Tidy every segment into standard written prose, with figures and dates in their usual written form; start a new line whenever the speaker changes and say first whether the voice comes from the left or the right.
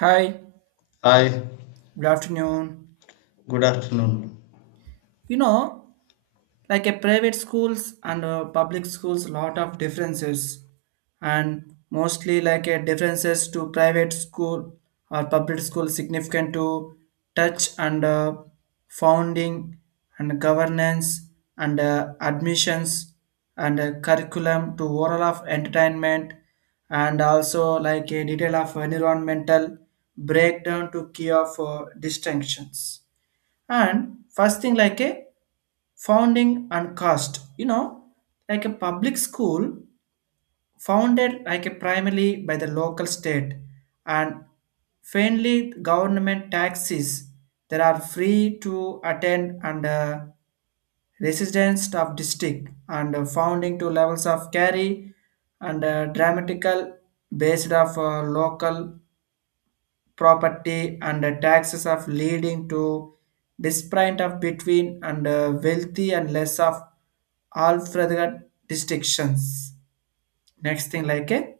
right: Hi,
left: Hi,
right: good afternoon.
left: good afternoon.
right: You know, like a private schools and public schools, lot of differences, and mostly like a differences to private school or public school significant to touch and founding and governance and admissions and curriculum to overall of entertainment, and also like a detail of environmental breakdown to key of distinctions. And first thing like a founding and cost, like a public school founded like a primarily by the local state and faintly government taxes that are free to attend, and residents of district, and founding to levels of carry, and dramatical based of local property and the taxes of leading to disparate of between, and wealthy and less of all further distinctions. Next thing like a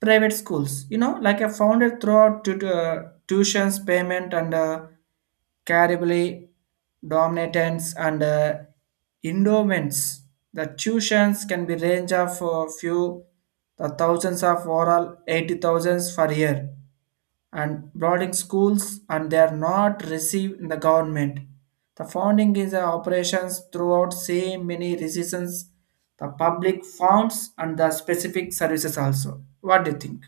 right: private schools, like a founded throughout to tuitions, payment and Caribly dominance and endowments. The tuitions can be range of a few the thousands of overall 80 thousands per year and boarding schools, and they are not received in the government. The funding is the operations throughout same many recessions, the public funds and the specific services also. What do you think?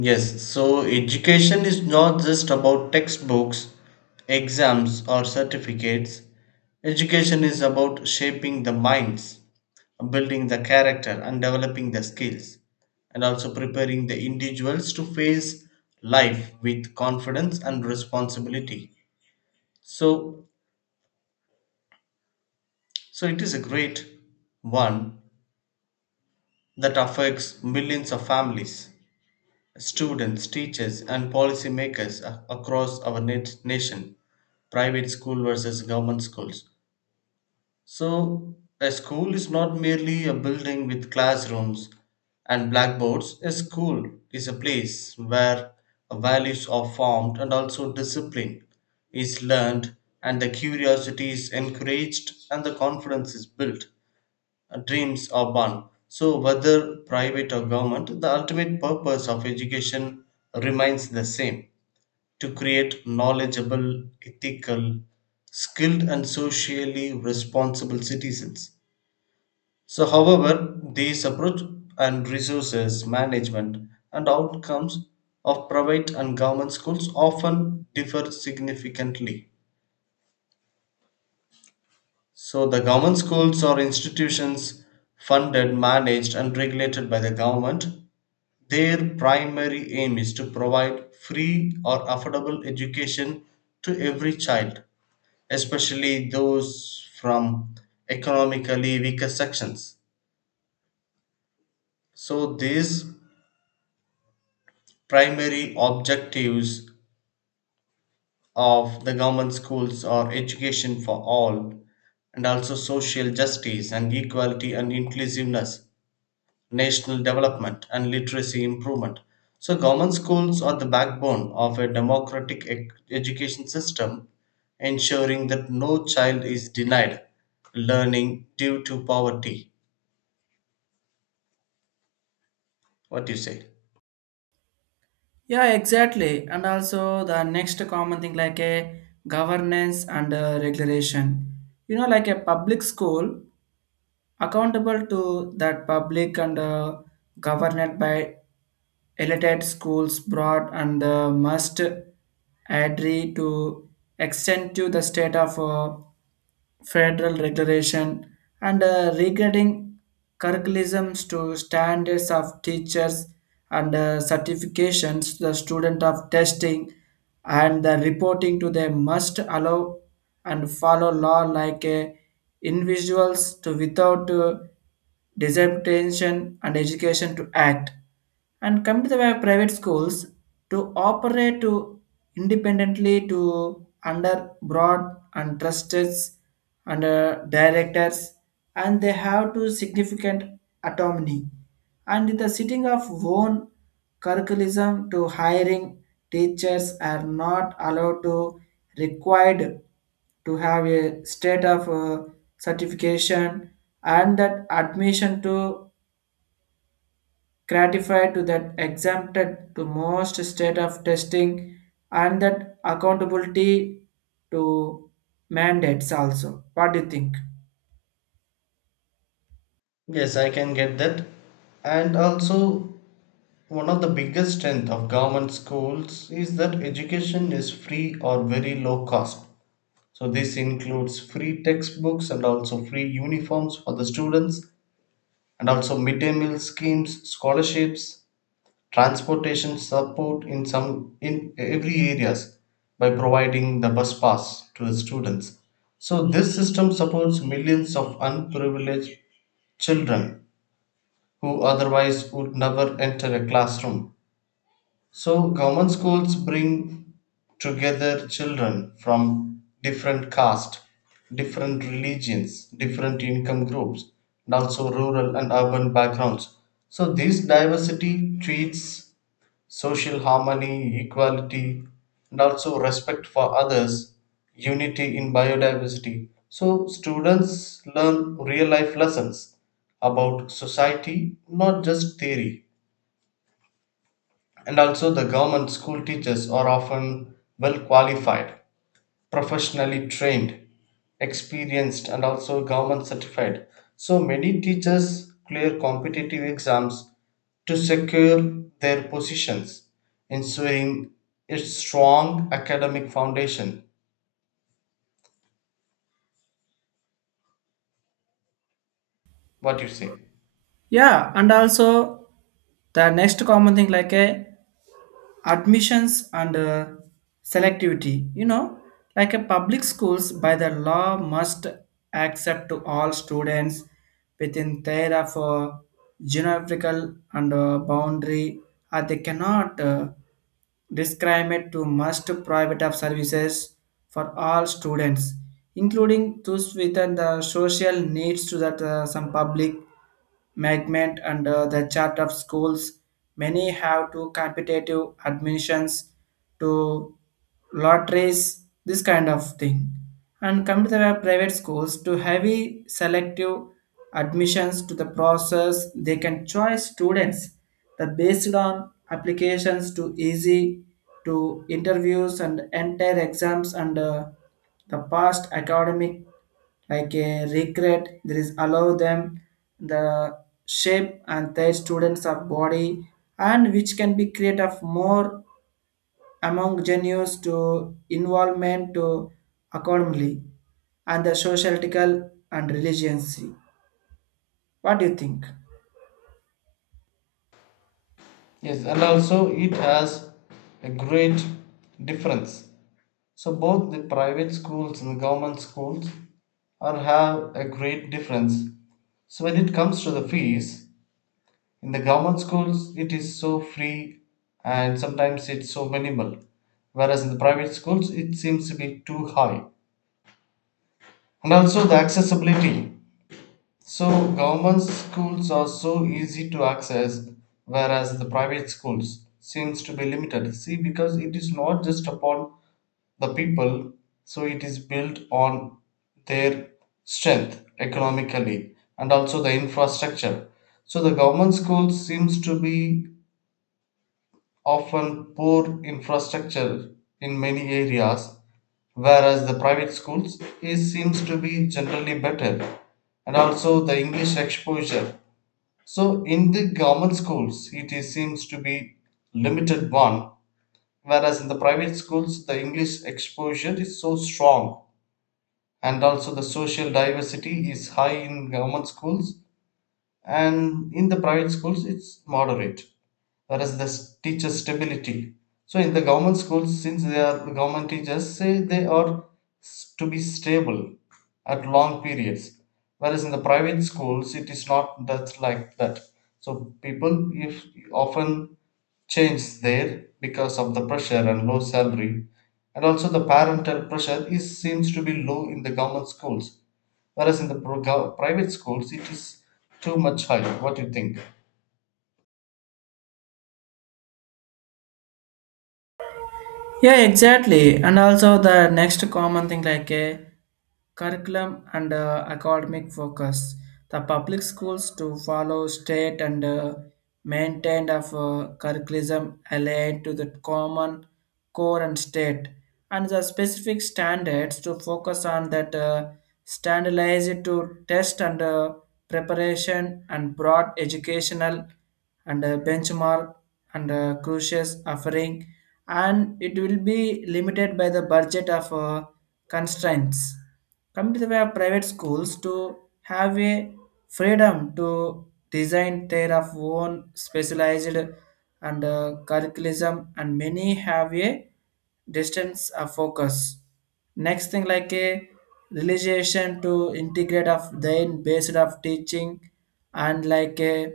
left: Yes, so education is not just about textbooks, exams, or certificates. Education is about shaping the minds, building the character, and developing the skills, and also preparing the individuals to face life with confidence and responsibility. So, so, it is a great one that affects millions of families, students, teachers, and policymakers across our nation, private school versus government schools. So, a school is not merely a building with classrooms and blackboards. A school is a place where values are formed and also discipline is learned, and the curiosity is encouraged, and the confidence is built, dreams are born. So, whether private or government, the ultimate purpose of education remains the same: to create knowledgeable, ethical, skilled, and socially responsible citizens. So, however, these approach and resources management and outcomes of private and government schools often differ significantly. So, the government schools are institutions funded, managed, and regulated by the government. Their primary aim is to provide free or affordable education to every child, especially those from economically weaker sections. So, these primary objectives of the government schools are education for all, and also social justice and equality and inclusiveness, national development and literacy improvement. So, government schools are the backbone of a democratic education system, ensuring that no child is denied learning due to poverty. What do you say?
right: Yeah, exactly. And also the next common thing like a governance and regulation. Like a public school accountable to that public and governed by elite schools broad, and must adhere to extend to the state of federal regulation and regarding curriculums to standards of teachers and certifications the student of testing, and the reporting to them must allow and follow law like a individuals to without disemption and education to act. And come to the way of private schools to operate to independently to under broad and trusted and directors, and they have to significant autonomy and the sitting of own curriculum to hiring teachers are not allowed to required to have a state of certification, and that admission to gratify to that exempted to most state of testing and that accountability to mandates also. What do you think?
left: Yes, I can get that. And also, one of the biggest strength of government schools is that education is free or very low cost. So this includes free textbooks and also free uniforms for the students, and also midday meal schemes, scholarships, transportation support in some in every areas by providing the bus pass to the students. So this system supports millions of unprivileged children who otherwise would never enter a classroom. So common schools bring together children from different caste, different religions, different income groups, and also rural and urban backgrounds. So this diversity treats social harmony, equality, and also respect for others, unity in biodiversity. So students learn real life lessons about society, not just theory. And also, the government school teachers are often well qualified, professionally trained, experienced, and also government certified. So, many teachers clear competitive exams to secure their positions, ensuring a strong academic foundation. What you say?
right: Yeah, and also the next common thing like a admissions and selectivity. Like a public schools by the law must accept to all students within their of geographical and boundary, or they cannot discriminate to must private of services for all students, including those within the social needs to that some public Magnet under the chart of schools, many have to competitive admissions to lotteries, this kind of thing. And come to the private schools to heavy selective admissions to the process, they can choose students the based on applications to easy to interviews and entire exams and the past academic like a regret there is allow them the shape and their students of body, and which can be create of more among genius to involvement to accordingly and the societal and religious. What do you think?
left: Yes, and also it has a great difference. So both the private schools and the government schools are have a great difference. So when it comes to the fees, in the government schools it is so free and sometimes it's so minimal, whereas in the private schools it seems to be too high. And also the accessibility. So government schools are so easy to access, whereas the private schools seems to be limited. See, because it is not just upon the people, so it is built on their strength economically and also the infrastructure. So the government schools seems to be often poor infrastructure in many areas, whereas the private schools is seems to be generally better, and also the English exposure. So in the government schools, it is, seems to be limited one, whereas in the private schools, the English exposure is so strong, and also the social diversity is high in government schools and in the private schools it's moderate, whereas the teacher stability. So in the government schools, since they are the government teachers, say they are to be stable at long periods, whereas in the private schools it is not that like that, so people if often change there because of the pressure and low salary. And also the parental pressure is seems to be low in the government schools, whereas in the private schools it is too much higher. What do you think?
right: Yeah, exactly. And also the next common thing like a curriculum and academic focus. The public schools to follow state and maintained of curriculum aligned to the common core and state and the specific standards to focus on that standardized to test and preparation and broad educational and benchmark and crucius offering, and it will be limited by the budget of constraints. Come to the way of private schools to have a freedom to design their of own specialized and curriculum, and many have a distance of focus. Next thing like a realization to integrate of then based of teaching and like a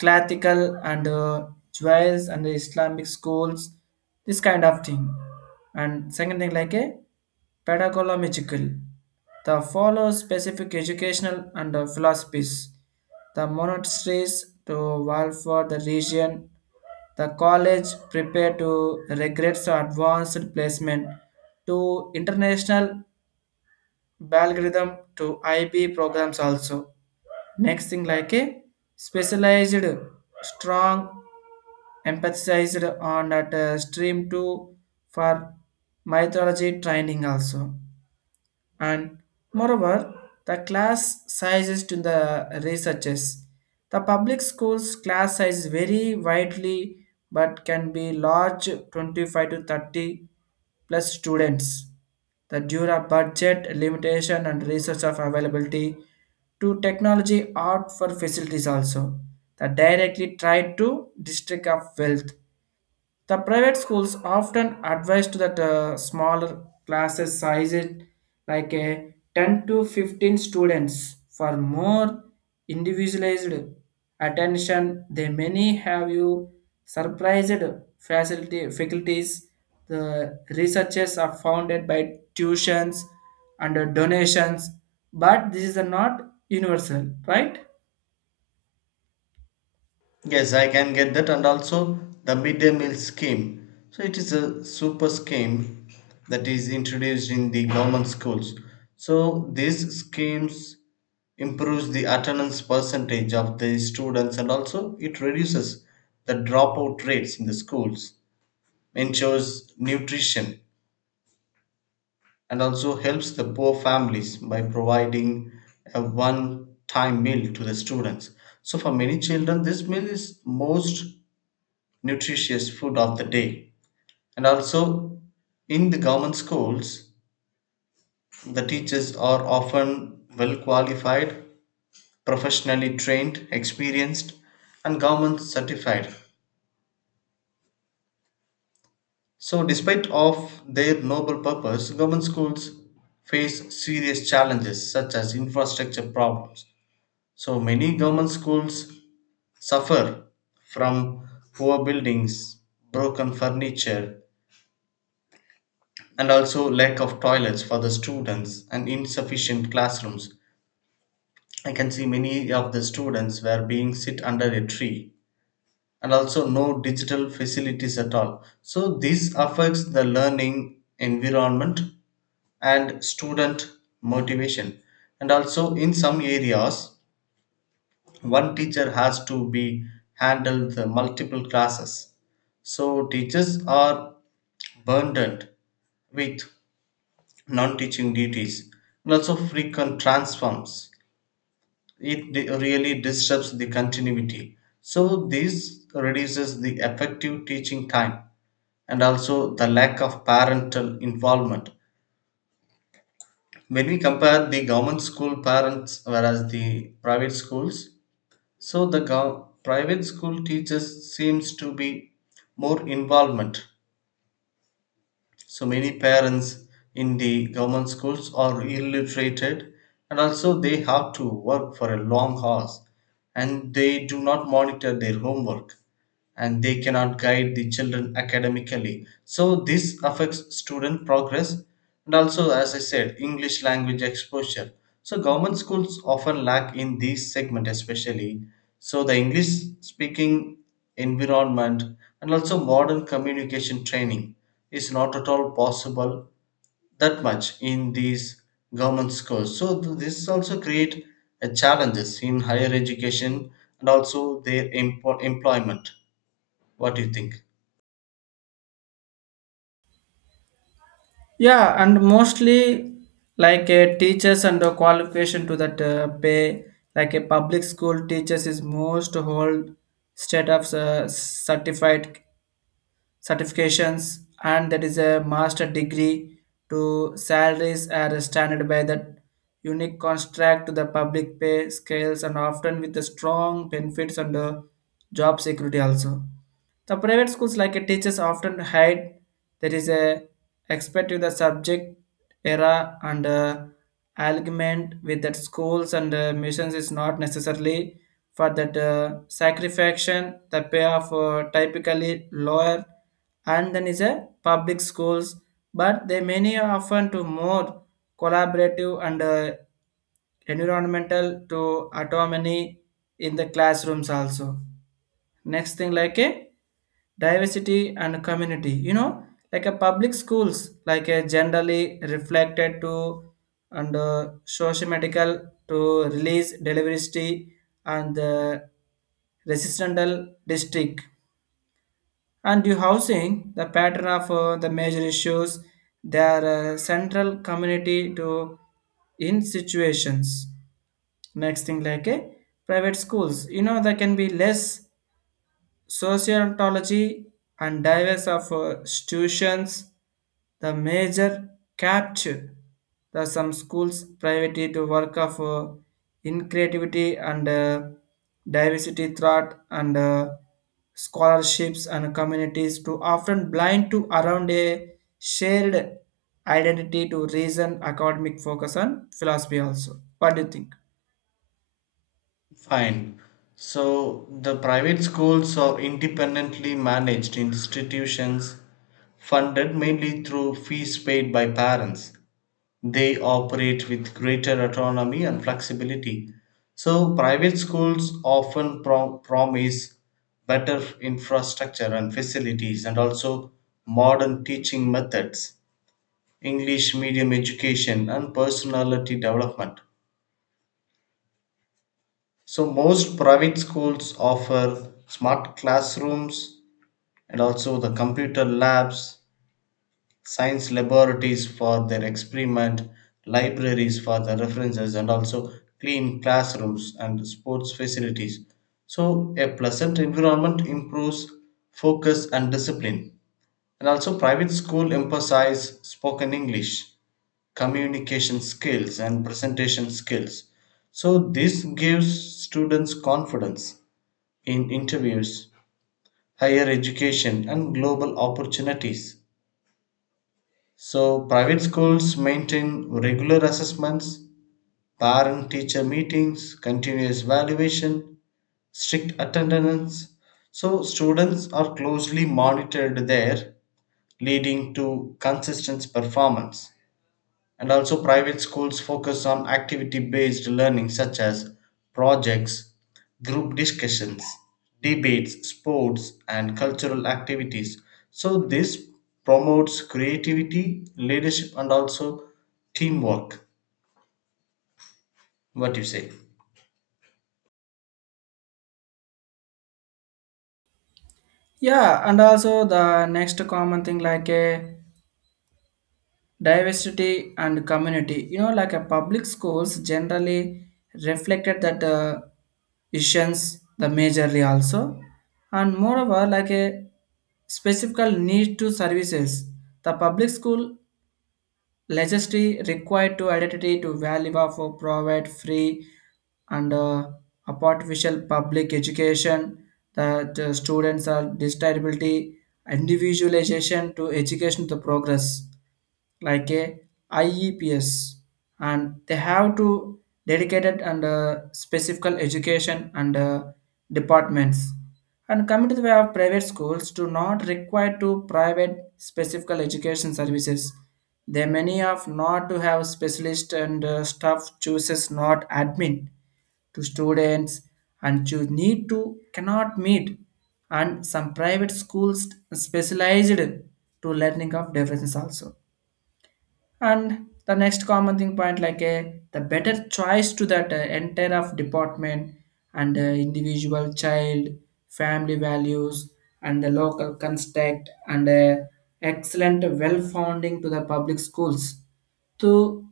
right: classical and jazz and the Islamic schools, this kind of thing. And second thing like a pedagogical, the follow specific educational and philosophies, the monasteries to valve for the region, the college prepare to regrets or advanced placement to international algorithm to IB programs also. Next thing like a specialized, strong, emphasized on that stream two for mythology training also. And moreover the class sizes to the researchers, the public schools class size vary widely but can be large 25 to 30 plus students, the due to budget limitation and research of availability to technology art for facilities also, that directly tied to district of wealth. The private schools often advised that smaller classes sizes like a 10 to 15 students for more individualized attention. They many have you surprised facility, faculties. The researchers are founded by tuitions and donations, but this is not universal, right?
left: Yes, I can get that, and also the midday meal scheme. So it is a super scheme that is introduced in the government schools. So these schemes improves the attendance percentage of the students, and also it reduces the dropout rates in the schools, ensures nutrition and also helps the poor families by providing a one time meal to the students. So, for many children, this meal is most nutritious food of the day. And also, in the government schools, the teachers are often well qualified, professionally trained, experienced, and government certified. So, despite of their noble purpose, government schools face serious challenges such as infrastructure problems. So many government schools suffer from poor buildings, broken furniture, and also lack of toilets for the students and insufficient classrooms. I can see many of the students were being sit under a tree and also no digital facilities at all. So this affects the learning environment and student motivation. And also in some areas, one teacher has to be handle the multiple classes, so teachers are burdened with non-teaching duties, and also frequent transforms it really disrupts the continuity. So this reduces the effective teaching time, and also the lack of parental involvement when we compare the government school parents whereas the private schools. So the private school teachers seems to be more involvement. So many parents in the government schools are illiterated, and also they have to work for a long hours and they do not monitor their homework and they cannot guide the children academically. So this affects student progress, and also as I said English language exposure. So government schools often lack in this segment especially. So the English speaking environment and also modern communication training is not at all possible that much in these government schools. So this also create a challenges in higher education and also their employment. What do you think?
right: Yeah, and mostly like a teachers and a qualification to that pay, like a public school teachers is most whole state of certified certifications, and that is a master degree to salaries are standard by that unique contract to the public pay scales, and often with the strong benefits and job security also. The private schools like a teachers often hide there is a expect to the subject era and alignment with that schools and missions is not necessarily for that sacrifaction the payoff typically lower and then is a public schools, but they many are often to more collaborative and environmental to autonomy in the classrooms also. Next thing like a diversity and community, like a public schools like a generally reflected to and sociomedical to release delivery and resistant district and you housing, the pattern of the major issues, their central community to in situations. Next thing like a private schools, there can be less sociontology and diverse of institutions the major capture, the some schools privately to work of in creativity and diversity thought and scholarships and communities to often blind to around a shared identity to reason academic focus on philosophy also. What do you think?
left: Fine. So the private schools are independently managed institutions funded mainly through fees paid by parents. They operate with greater autonomy and flexibility. So, private schools often promise better infrastructure and facilities and also modern teaching methods, English medium education, and personality development. So, most private schools offer smart classrooms and also the computer labs, science laboratories for their experiment, libraries for the references, and also clean classrooms and sports facilities. So, a pleasant environment improves focus and discipline. And also, private school emphasize spoken English, communication skills, and presentation skills. So, this gives students confidence in interviews, higher education, and global opportunities. So, private schools maintain regular assessments, parent teacher meetings, continuous evaluation, strict attendance. So, students are closely monitored there, leading to consistent performance. And also, private schools focus on activity based learning such as projects, group discussions, debates, sports, and cultural activities. So, this promotes creativity, leadership, and also teamwork. What you say?
right: Yeah, and also the next common thing like a diversity and community. Like a public schools generally reflected that issues the majorly also. And moreover like a specific need to services, the public school legislation required to identity to value for provide free and artificial public education that students are disability individualization to education to progress like a IEPs, and they have to dedicated and specific education and departments. And coming to the way of private schools, do not require to private specific education services. They many of not to have specialist and staff chooses not admin to students, and you need to cannot meet, and some private schools specialized to learning of differences also. And the next common thing point like a the better choice to that entire of department and individual child family values and the local construct and excellent well founding to the public schools to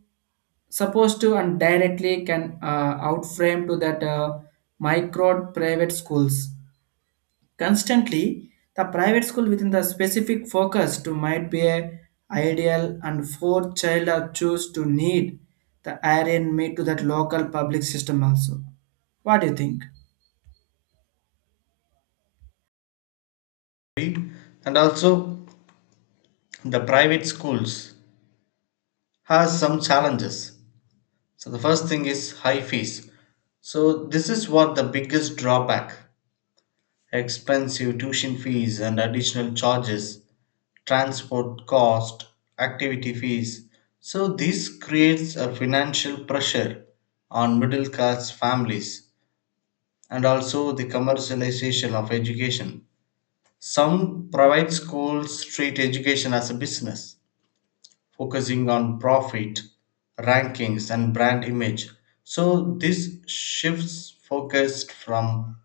right: supposed to and directly can outframe to that micro private schools. Constantly, the private school within the specific focus to might be a ideal and fourth child are choose to need the iron meet to that local public system also. What do you think?
left: And also, the private schools has some challenges. So, the first thing is high fees. So, this is what the biggest drawback: expensive tuition fees and additional charges, transport cost, activity fees. So, this creates a financial pressure on middle class families, and also the commercialization of education. Some private schools treat education as a business, focusing on profit, rankings, and brand image. So, this shifts focus from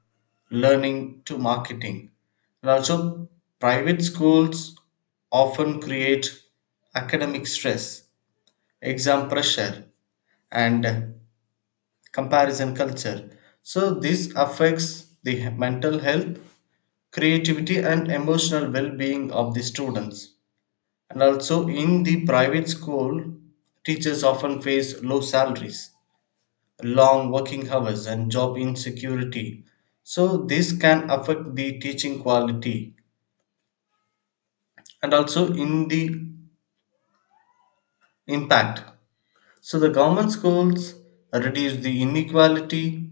left: learning to marketing. And also, private schools often create academic stress, exam pressure, and comparison culture. So, this affects the mental health, creativity, and emotional well being of the students. And also, in the private school, teachers often face low salaries, long working hours, and job insecurity. So, this can affect the teaching quality and also in the impact. So, the government schools reduce the inequality,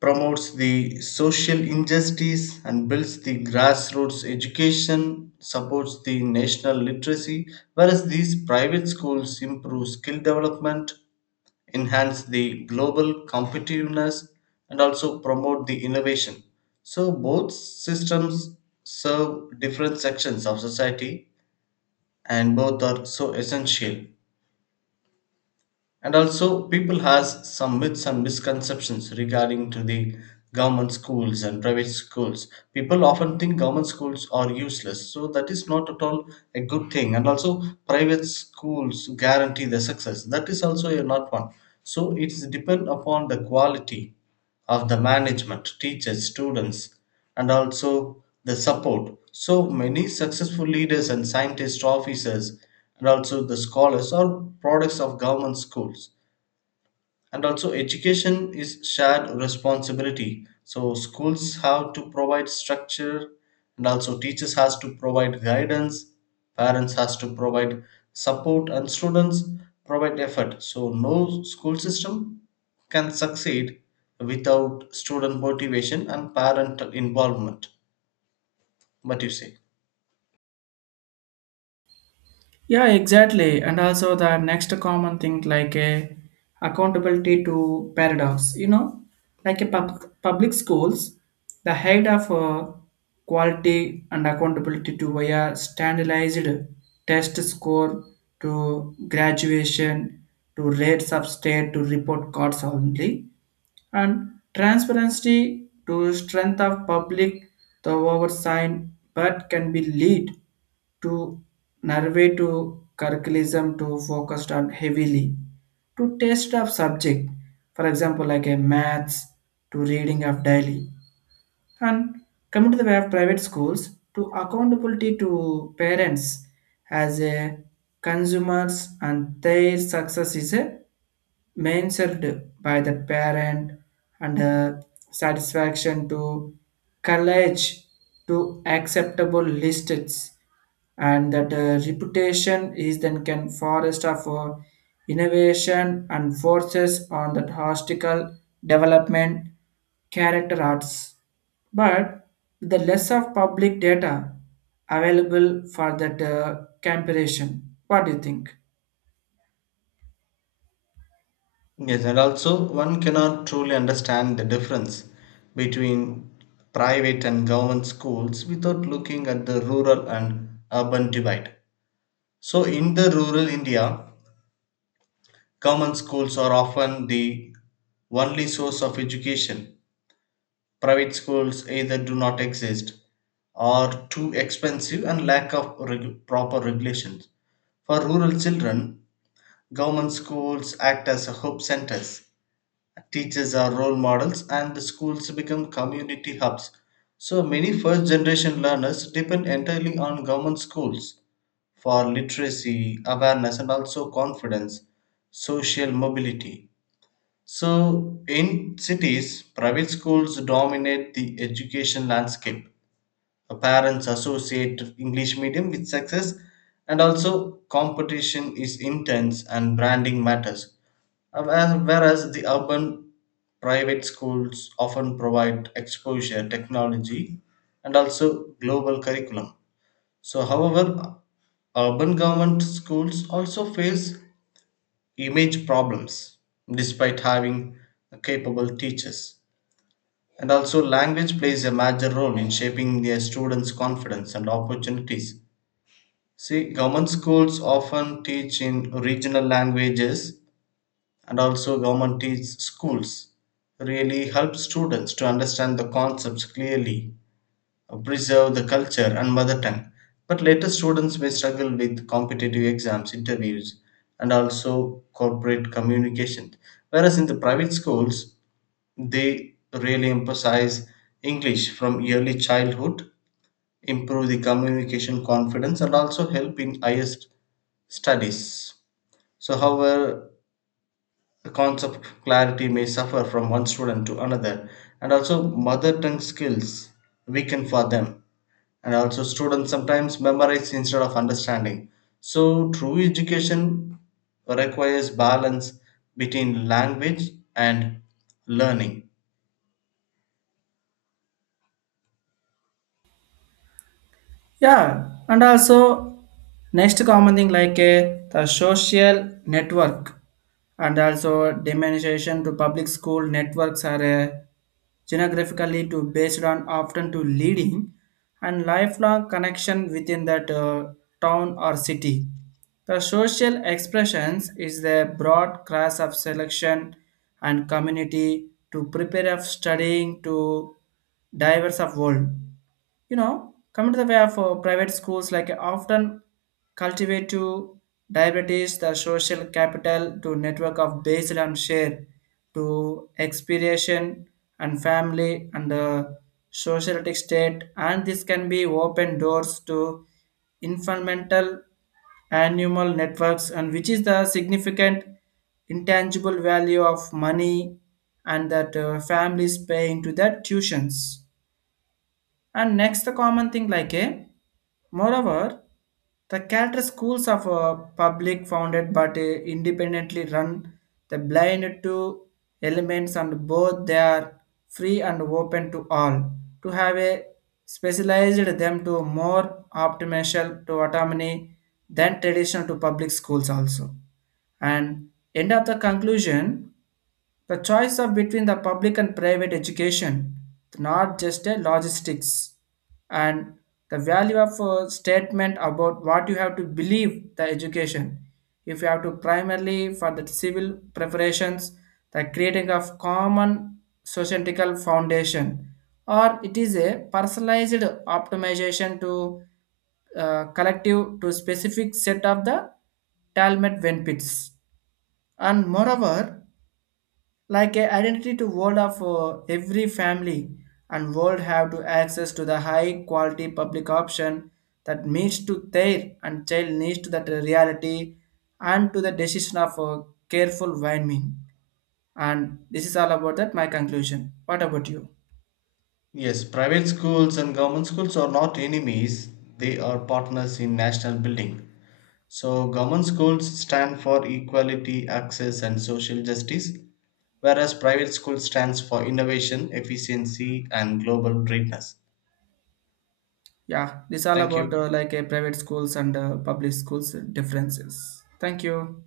left: promotes the social injustice, and builds the grassroots education, supports the national literacy, whereas these private schools improve skill development, enhance the global competitiveness, and also promote the innovation. So both systems serve different sections of society and both are so essential. And also people has some myths and misconceptions regarding to the government schools and private schools. People often think government schools are useless, so that is not at all a good thing. And also private schools guarantee the success, that is also a not one. So it's depend upon the quality of the management, teachers, students, and also the support. So many successful leaders and scientist officers, and also the scholars, are products of government schools. And also education is shared responsibility. So schools have to provide structure, and also teachers has to provide guidance, parents has to provide support, and students provide effort. So no school system can succeed without student motivation and parent involvement. What do you say?
right: Yeah, exactly. And also the next common thing like a accountability to paradox, like a public schools, the head of quality and accountability to via standardized test score to graduation to rates of state to report cards only and transparency to strength of public the oversight, but can be lead to narrate to curriculum to focused on heavily to test of subject, for example like a maths to reading of daily. And coming to the way of private schools to accountability to parents as a consumers, and their success is a main served by the parent and the satisfaction to college to acceptable lists, and that reputation is then can forest of innovation and forces on that hostical development character arts, but with the less of public data available for that comparison. What do you think?
left: Yes, and also one cannot truly understand the difference between private and government schools without looking at the rural and urban divide. So, in the rural India, government schools are often the only source of education. Private schools either do not exist, are too expensive, and lack of proper regulations. For rural children, government schools act as a hope centers. Teachers are role models, and the schools become community hubs. So many first generation learners depend entirely on government schools for literacy, awareness, and also confidence, social mobility. So, in cities, private schools dominate the education landscape. Parents associate English medium with success, and also competition is intense and branding matters. Whereas the urban private schools often provide exposure, technology, and also global curriculum. So, however, urban government schools also face image problems despite having capable teachers. And also, language plays a major role in shaping their students' confidence and opportunities. See, government schools often teach in regional languages, and also government teach schools really help students to understand the concepts clearly, preserve the culture and mother tongue, but later students may struggle with competitive exams, interviews, and also corporate communication, whereas in the private schools they really emphasize English from early childhood, improve the communication confidence and also help in highest studies. So however, the concept clarity may suffer from one student to another, and also mother tongue skills weaken for them, and also students sometimes memorize instead of understanding. So true education requires balance between language and learning.
right: Yeah, and also next common thing like the social network and also demonstration to public school networks are geographically to based on often to leading and lifelong connection within that town or city. The social expressions is the broad class of selection and community to prepare of studying to diverse of world. Coming to the way of private schools like often cultivate to diabetes the social capital to network of based on share to expiration and family and socialistic state, and this can be open doors to environmental animal networks and which is the significant intangible value of money and that families pay into that tuitions. And next, the common thing like a, moreover, the character schools of public founded but independently run, the blind to elements and both they are free and open to all to have a specialized them to more optimal to autonomy than traditional to public schools also. And end of the conclusion. The choice of between the public and private education, not just a logistics, and the value of a statement about what you have to believe the education. If you have to primarily for the civil preparations, the creating of common societal foundation, or it is a personalized optimization to collective to specific set of the talmud benefits. And moreover like a identity to world of every family and world have to access to the high quality public option that meets to their and child needs to that reality, and to the decision of careful warming. And this is all about that my conclusion. What about you?
left: Yes, private schools and government schools are not enemies, they are partners in national building. So, government schools stand for equality, access, and social justice, whereas private schools stands for innovation, efficiency, and global greatness.
right: Yeah, this all
left: Thank
right: about
left: you.
right: like a private schools and public schools differences. Thank you.